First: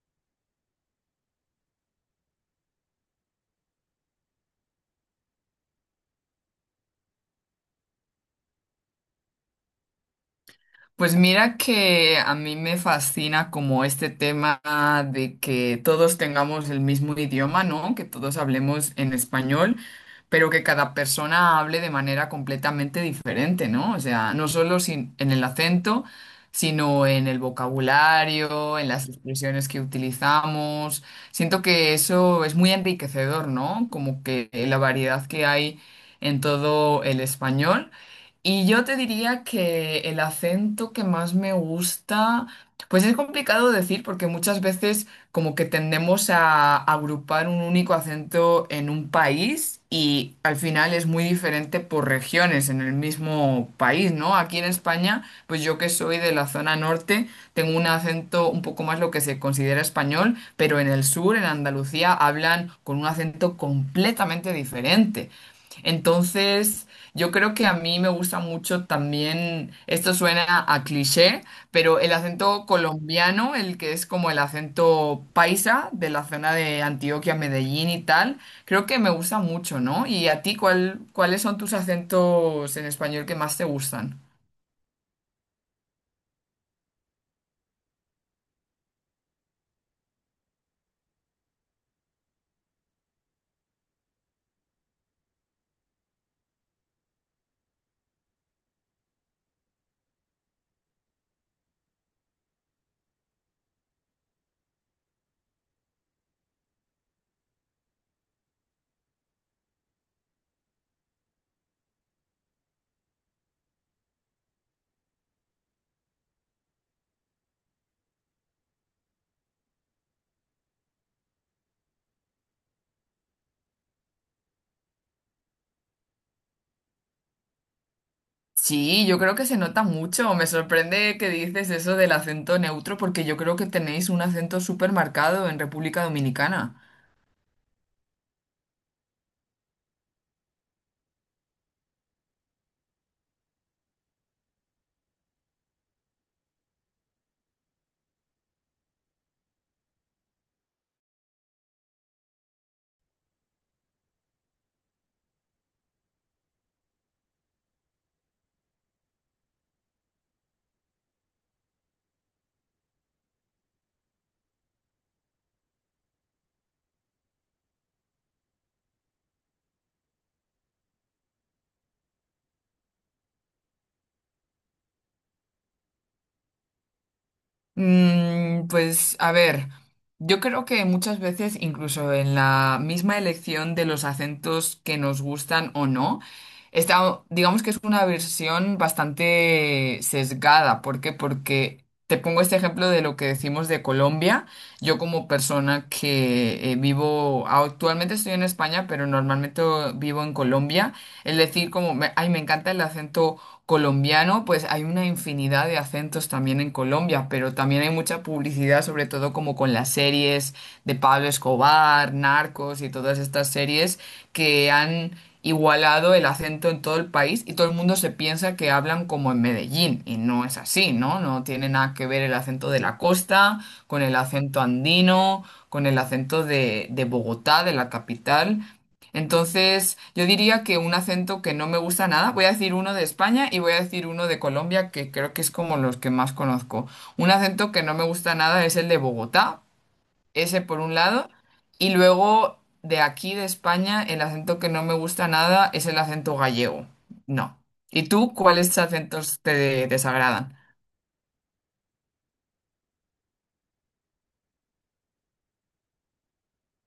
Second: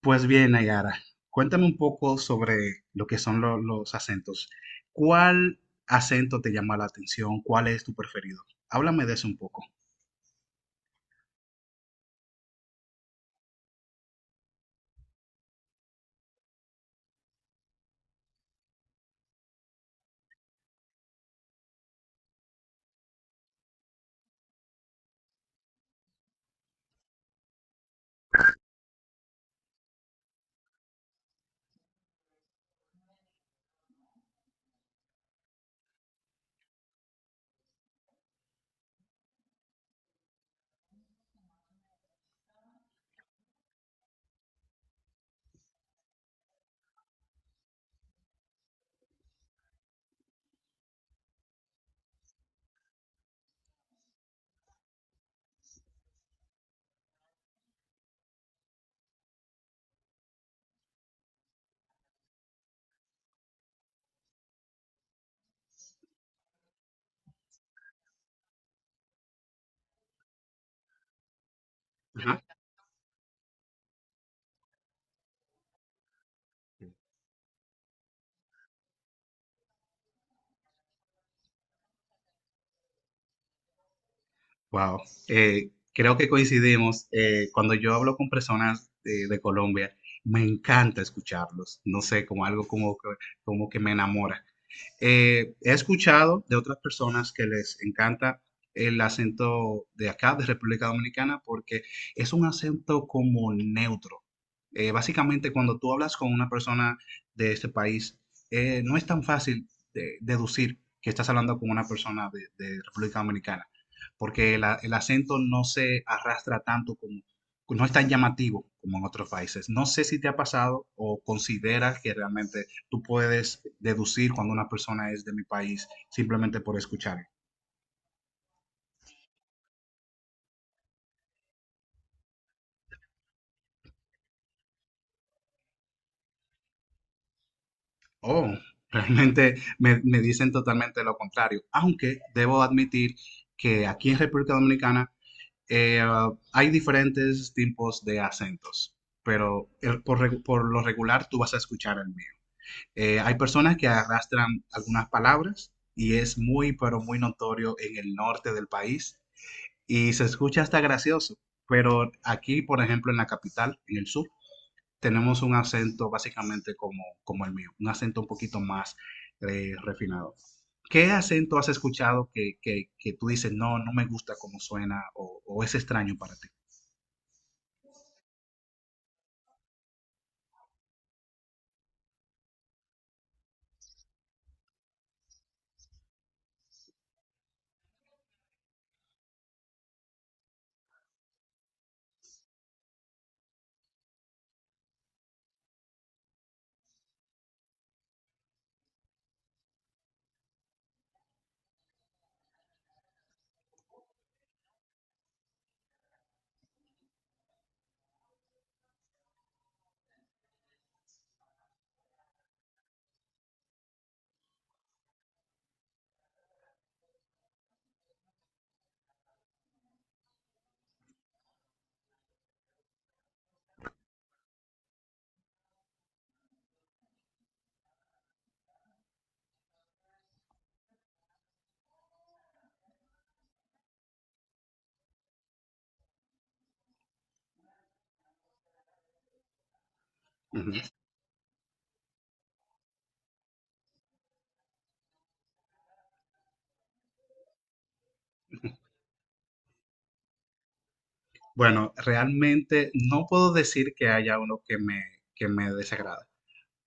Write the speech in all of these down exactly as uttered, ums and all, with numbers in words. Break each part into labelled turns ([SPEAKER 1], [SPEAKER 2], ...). [SPEAKER 1] Pues bien, Nayara, cuéntame un poco sobre lo que son lo- los acentos. ¿Cuál acento te llama la atención? ¿Cuál es tu preferido? Háblame de eso un poco.
[SPEAKER 2] Pues mira que a mí me fascina como este tema de que todos tengamos el mismo idioma, ¿no? Que todos hablemos en español, pero que cada persona hable de manera completamente diferente, ¿no? O sea, no solo sin- en el acento, sino en el vocabulario, en las expresiones que utilizamos. Siento que eso es muy enriquecedor, ¿no? Como que la variedad que hay en todo el español. Y yo te diría que el acento que más me gusta, pues es complicado decir porque muchas veces como que tendemos a agrupar un único acento en un país y al final es muy diferente por regiones en el mismo país, ¿no? Aquí en España, pues yo que soy de la zona norte, tengo un acento un poco más lo que se considera español, pero en el sur, en Andalucía, hablan con un acento completamente diferente. Entonces, yo creo que a mí me gusta mucho también, esto suena a cliché, pero el
[SPEAKER 1] Ajá.
[SPEAKER 2] acento colombiano, el que es como el acento paisa de la zona de Antioquia, Medellín y tal, creo que me gusta mucho, ¿no? ¿Y a ti cuál, cuáles son tus acentos en español que más te gustan?
[SPEAKER 1] Wow, eh, creo que coincidimos. Eh, cuando yo hablo con personas eh, de Colombia, me encanta escucharlos. No sé, como algo como que, como que me enamora. Eh, he escuchado de otras personas que les encanta el acento de acá, de República Dominicana, porque es un acento como neutro. Eh, básicamente, cuando tú hablas con una persona de este país, eh, no es tan fácil de- deducir que estás hablando con una persona de, de República Dominicana, porque la- el acento no se arrastra tanto como, no es tan llamativo como en otros países. No sé si te ha pasado o consideras que realmente tú puedes deducir cuando una persona es de mi país simplemente por escuchar.
[SPEAKER 2] Sí, yo creo que se nota mucho. Me sorprende que dices eso del acento neutro porque yo creo que tenéis un acento súper marcado en República Dominicana.
[SPEAKER 1] Oh, realmente me, me dicen totalmente lo contrario, aunque debo admitir que aquí en República Dominicana eh, hay diferentes tipos de acentos, pero el- por, regu- por lo regular tú vas a escuchar el mío. Eh, hay personas que arrastran algunas palabras y es muy, pero muy notorio en el norte del país y se escucha hasta gracioso, pero aquí, por ejemplo, en la capital, en el sur, tenemos un acento básicamente como, como el mío, un acento un poquito más eh, refinado. ¿Qué acento has escuchado que, que, que, tú dices, no, no me gusta cómo suena, o, o es extraño para ti?
[SPEAKER 2] Mm, pues a ver, yo creo que muchas veces, incluso en la misma elección de los acentos que nos gustan o no, está, digamos que es una versión bastante sesgada. ¿Por qué? Porque te pongo este ejemplo de lo que decimos de Colombia. Yo como persona que eh, vivo, actualmente estoy en España, pero normalmente vivo en Colombia. Es decir, como, me, ay, me encanta el acento colombiano, pues hay una infinidad de acentos también en Colombia, pero también hay mucha publicidad, sobre todo como con las series de Pablo Escobar, Narcos y todas estas series que han igualado el acento en todo el país y todo el mundo se piensa que hablan como en Medellín y no es así, ¿no? No tiene nada que ver el acento de la costa con el acento andino, con el acento de, de, Bogotá, de la capital. Entonces, yo diría que un acento que no me gusta nada, voy a decir uno de España y voy a decir uno de Colombia, que creo que es como los que más conozco. Un acento que no me gusta nada es el de Bogotá,
[SPEAKER 1] Uh
[SPEAKER 2] ese por
[SPEAKER 1] -huh.
[SPEAKER 2] un lado. Y luego de aquí, de España, el acento que no me gusta nada es el acento gallego. No. ¿Y tú cuáles acentos te desagradan?
[SPEAKER 1] Bueno, realmente no puedo decir que haya uno que me, que me desagrade.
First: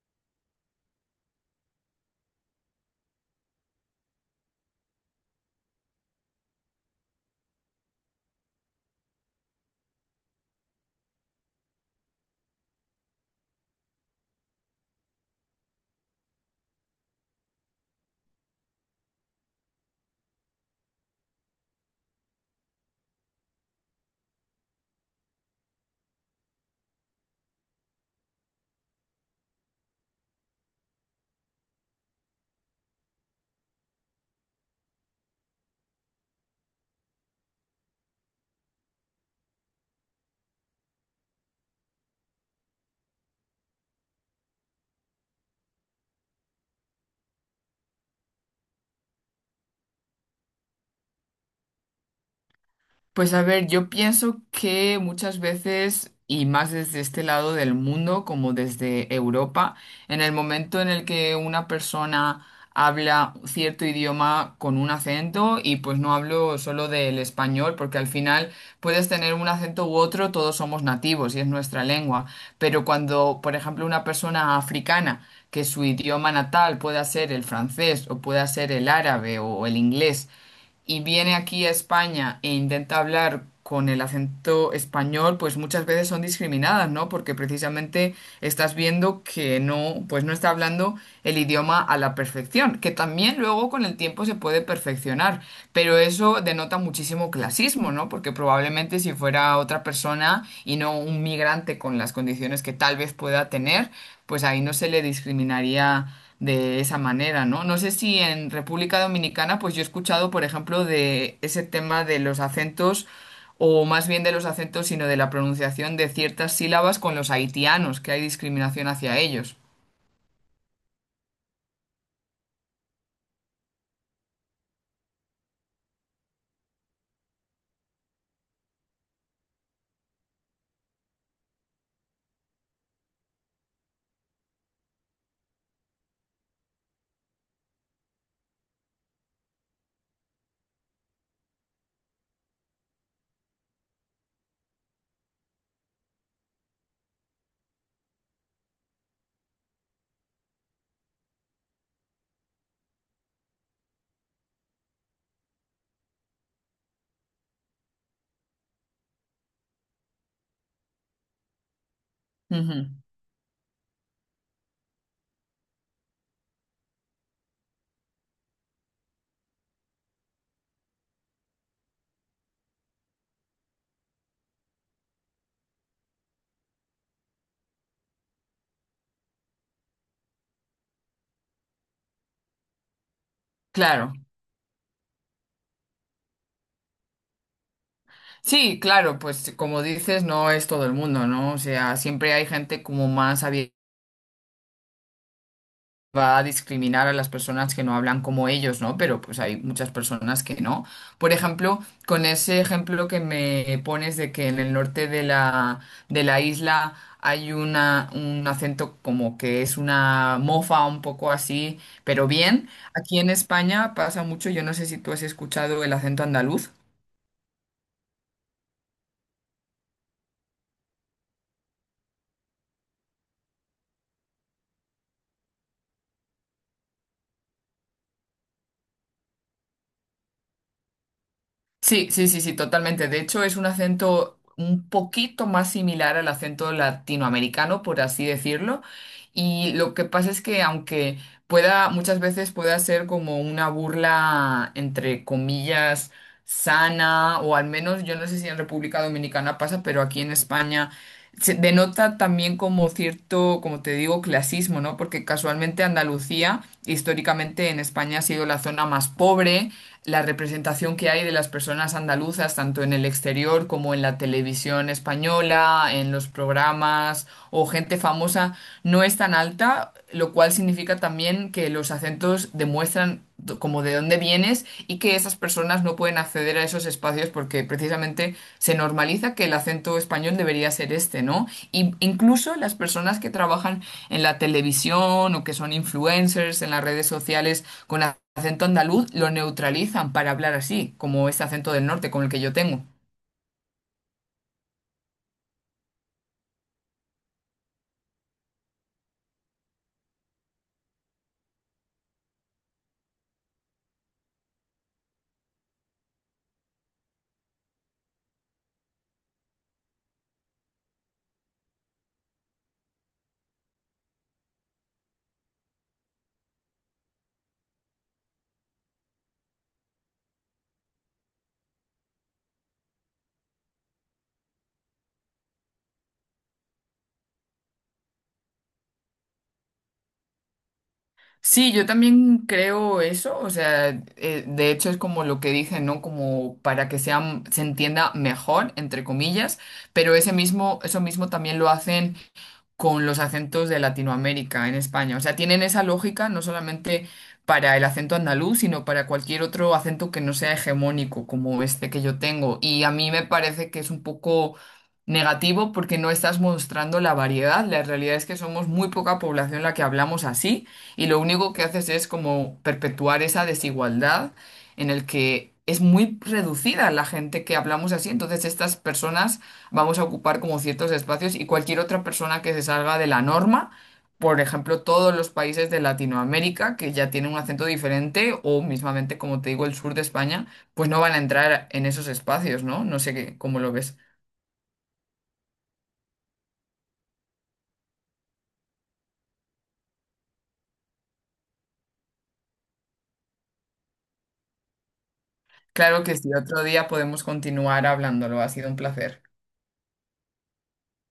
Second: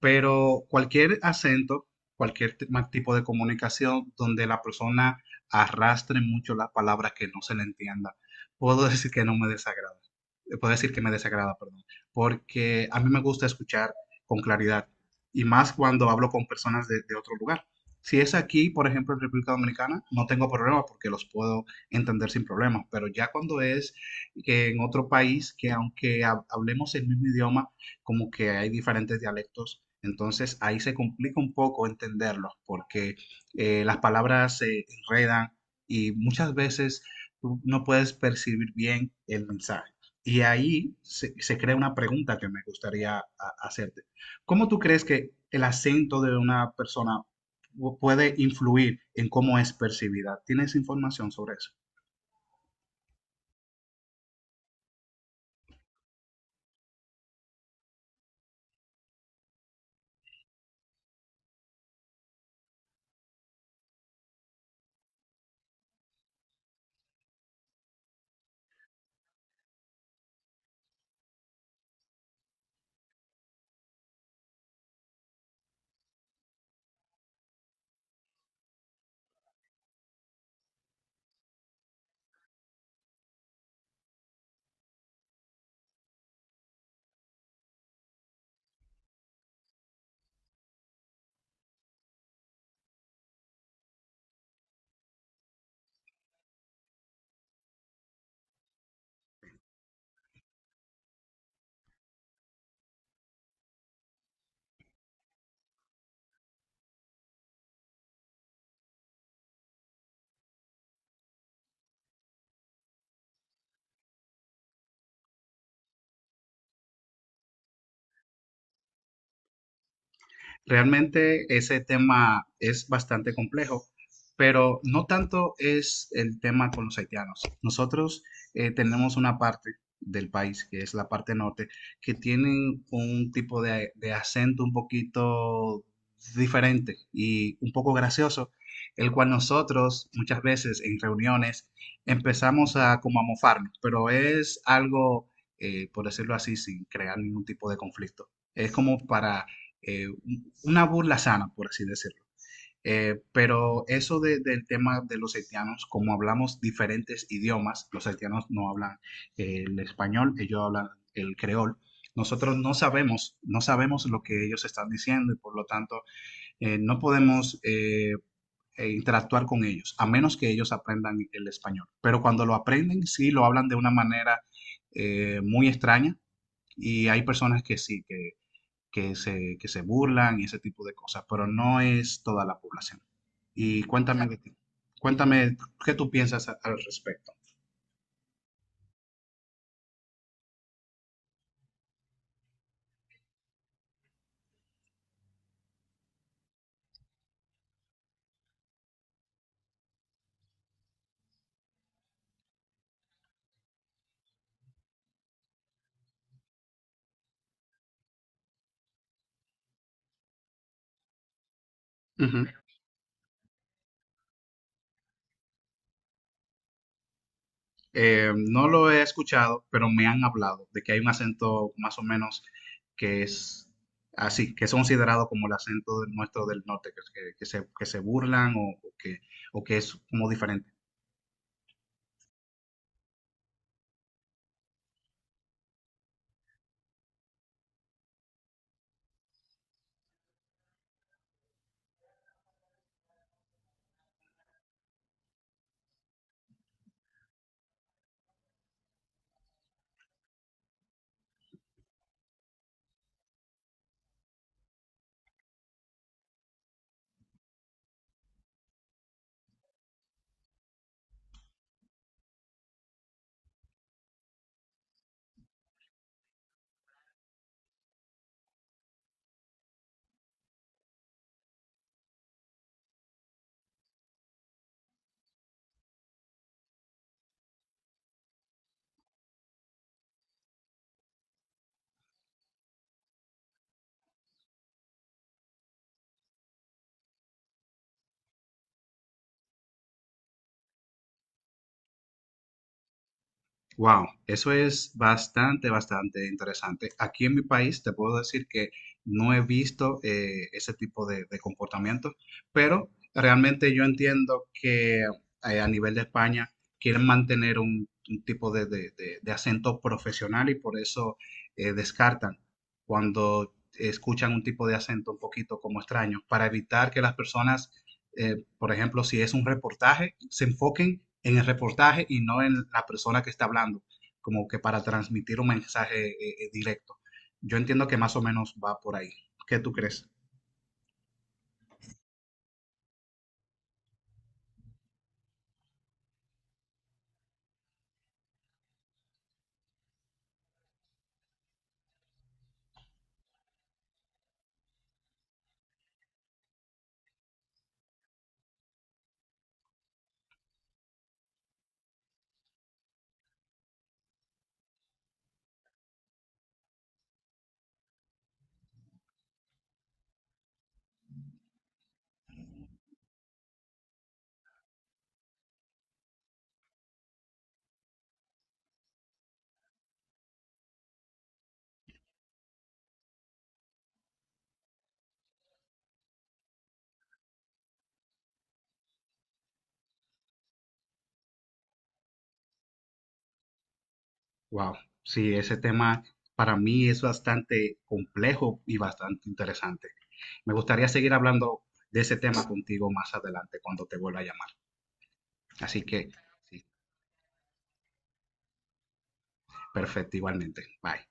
[SPEAKER 1] Pero cualquier acento, cualquier t- ma- tipo de comunicación donde la persona arrastre mucho las palabras que no se le entienda, puedo decir que no me desagrada. Eh, Puedo decir que me desagrada, perdón. Porque a mí me gusta escuchar con claridad y más cuando hablo con personas de, de otro lugar. Si es aquí, por ejemplo, en República Dominicana, no tengo problema porque los puedo entender sin problemas, pero ya cuando es que en otro país, que aunque hab- hablemos el mismo idioma, como que hay diferentes dialectos, entonces ahí se complica un poco entenderlos porque eh, las palabras se enredan y muchas veces tú no puedes percibir bien el mensaje. Y ahí se, se crea una pregunta que me gustaría a- hacerte. ¿Cómo tú crees que el acento de una persona pu- puede influir en cómo es percibida? ¿Tienes información sobre eso?
[SPEAKER 2] Pues a ver, yo pienso que muchas veces, y más desde este lado del mundo, como desde Europa, en el momento en el que una persona habla cierto idioma con un acento, y pues no hablo solo del español, porque al final puedes tener un acento u otro, todos somos nativos y es nuestra lengua, pero cuando, por ejemplo, una persona africana, que su idioma natal pueda ser el francés o pueda ser el árabe o el inglés, y viene aquí a España e intenta hablar con el acento español, pues muchas veces son discriminadas, ¿no? Porque precisamente estás viendo que no, pues no está hablando el idioma a la perfección, que también luego con el tiempo se puede perfeccionar, pero eso denota muchísimo clasismo, ¿no? Porque probablemente si fuera otra persona y no un migrante con las condiciones que tal vez pueda tener, pues ahí no se le discriminaría de esa manera, ¿no? No sé si en República Dominicana, pues yo he escuchado, por ejemplo, de ese tema de los acentos, o más bien de los acentos, sino de la pronunciación de ciertas sílabas con los haitianos, que hay discriminación hacia ellos.
[SPEAKER 1] Realmente ese tema es bastante complejo, pero no tanto es el tema con los haitianos. Nosotros eh, tenemos una parte del país, que es la parte norte, que tienen un tipo de, de acento un poquito diferente y un poco gracioso, el cual nosotros muchas veces en reuniones empezamos a como a mofarnos, pero es algo, eh, por decirlo así, sin crear ningún tipo de conflicto. Es como para eh, una burla sana, por así decirlo. Eh, pero eso de, del tema de los haitianos, como hablamos diferentes idiomas, los haitianos no hablan eh, el español, ellos hablan el creol. Nosotros no
[SPEAKER 2] Ujú.
[SPEAKER 1] sabemos, no sabemos lo que ellos están diciendo y por lo tanto eh, no podemos eh, eh, interactuar con ellos, a menos que ellos aprendan el español. Pero cuando lo aprenden, sí lo hablan de una manera eh, muy extraña y hay personas que sí, que que se, que se burlan y ese tipo de cosas, pero no es toda la población. Y
[SPEAKER 2] Claro.
[SPEAKER 1] cuéntame de Exacto. ti. Cuéntame qué tú piensas a- al respecto.
[SPEAKER 2] Sí, claro, pues como dices, no es todo el mundo, ¿no? O sea, siempre hay gente como más abierta va a discriminar a las personas que no hablan como ellos, ¿no? Pero pues hay muchas personas que no. Por ejemplo, con ese ejemplo que me pones de que en el norte de la, de la isla hay una, un acento como que es una mofa un poco así, pero
[SPEAKER 1] Ujú.
[SPEAKER 2] bien, aquí en España pasa mucho, yo no sé si tú has escuchado el acento andaluz.
[SPEAKER 1] Eh, no lo he escuchado, pero me han hablado de que hay un acento más o menos que es así, que es considerado como el acento del- nuestro del norte, que, que- que se, que se burlan, o, o que, o que es como diferente.
[SPEAKER 2] Sí, sí, sí, sí, totalmente. De hecho, es un acento un poquito más similar al acento latinoamericano, por así decirlo. Y lo que pasa es que aunque pueda, muchas veces pueda ser como una burla, entre comillas, sana, o al menos, yo no sé si en República Dominicana pasa, pero aquí en España se denota también como cierto, como te digo, clasismo, ¿no? Porque casualmente Andalucía, históricamente en España, ha sido la zona más pobre. La representación que hay de las personas andaluzas, tanto en el exterior como en la televisión española, en los programas o gente famosa, no es tan alta, lo cual significa también que los acentos demuestran do- como de dónde vienes y que esas personas no pueden acceder a esos espacios porque precisamente se normaliza que el acento español debería ser este, ¿no? Y incluso las personas que trabajan en la televisión o que son influencers en las redes sociales con acento andaluz lo neutralizan para hablar así, como ese acento del norte con el que yo tengo.
[SPEAKER 1] Wow, eso es bastante, bastante interesante. Aquí en mi país te puedo decir que no he visto eh, ese tipo de, de comportamiento, pero realmente yo entiendo que eh, a nivel de España quieren mantener un, un tipo de, de- de- de acento profesional y por eso eh, descartan cuando escuchan un tipo de acento un poquito como extraño, para evitar que las personas, eh, por ejemplo, si es un reportaje, se enfoquen en el reportaje y no en la persona que está hablando, como que para transmitir un mensaje eh, eh, directo. Yo entiendo que más o menos va por ahí. ¿Qué tú crees?
[SPEAKER 2] Sí, yo también creo eso, o sea, eh, de hecho es como lo que dije, ¿no? Como para que sea, se entienda mejor, entre comillas, pero ese mismo, eso mismo también lo hacen con los acentos de Latinoamérica en España. O sea, tienen esa lógica no solamente para el acento andaluz, sino para cualquier otro acento que no sea hegemónico como este que yo tengo. Y a mí me parece que es un poco negativo porque no estás mostrando la variedad. La realidad es que somos muy poca población la que hablamos así y lo único que haces es como perpetuar esa desigualdad en el que... Es muy reducida la gente que hablamos así, entonces estas personas vamos a ocupar como ciertos espacios y cualquier otra persona que se salga de la norma, por ejemplo, todos los países de Latinoamérica que ya tienen un acento diferente o mismamente, como te digo, el sur de España, pues no van a entrar en esos espacios, ¿no? No sé qué, cómo lo ves.
[SPEAKER 1] Wow, sí, ese tema para mí es bastante complejo y bastante interesante. Me gustaría seguir hablando de ese tema contigo más adelante cuando te vuelva a llamar. Así que,
[SPEAKER 2] Claro que si
[SPEAKER 1] sí,
[SPEAKER 2] otro día podemos continuar hablándolo, ha sido un placer.
[SPEAKER 1] perfecto, igualmente. Bye.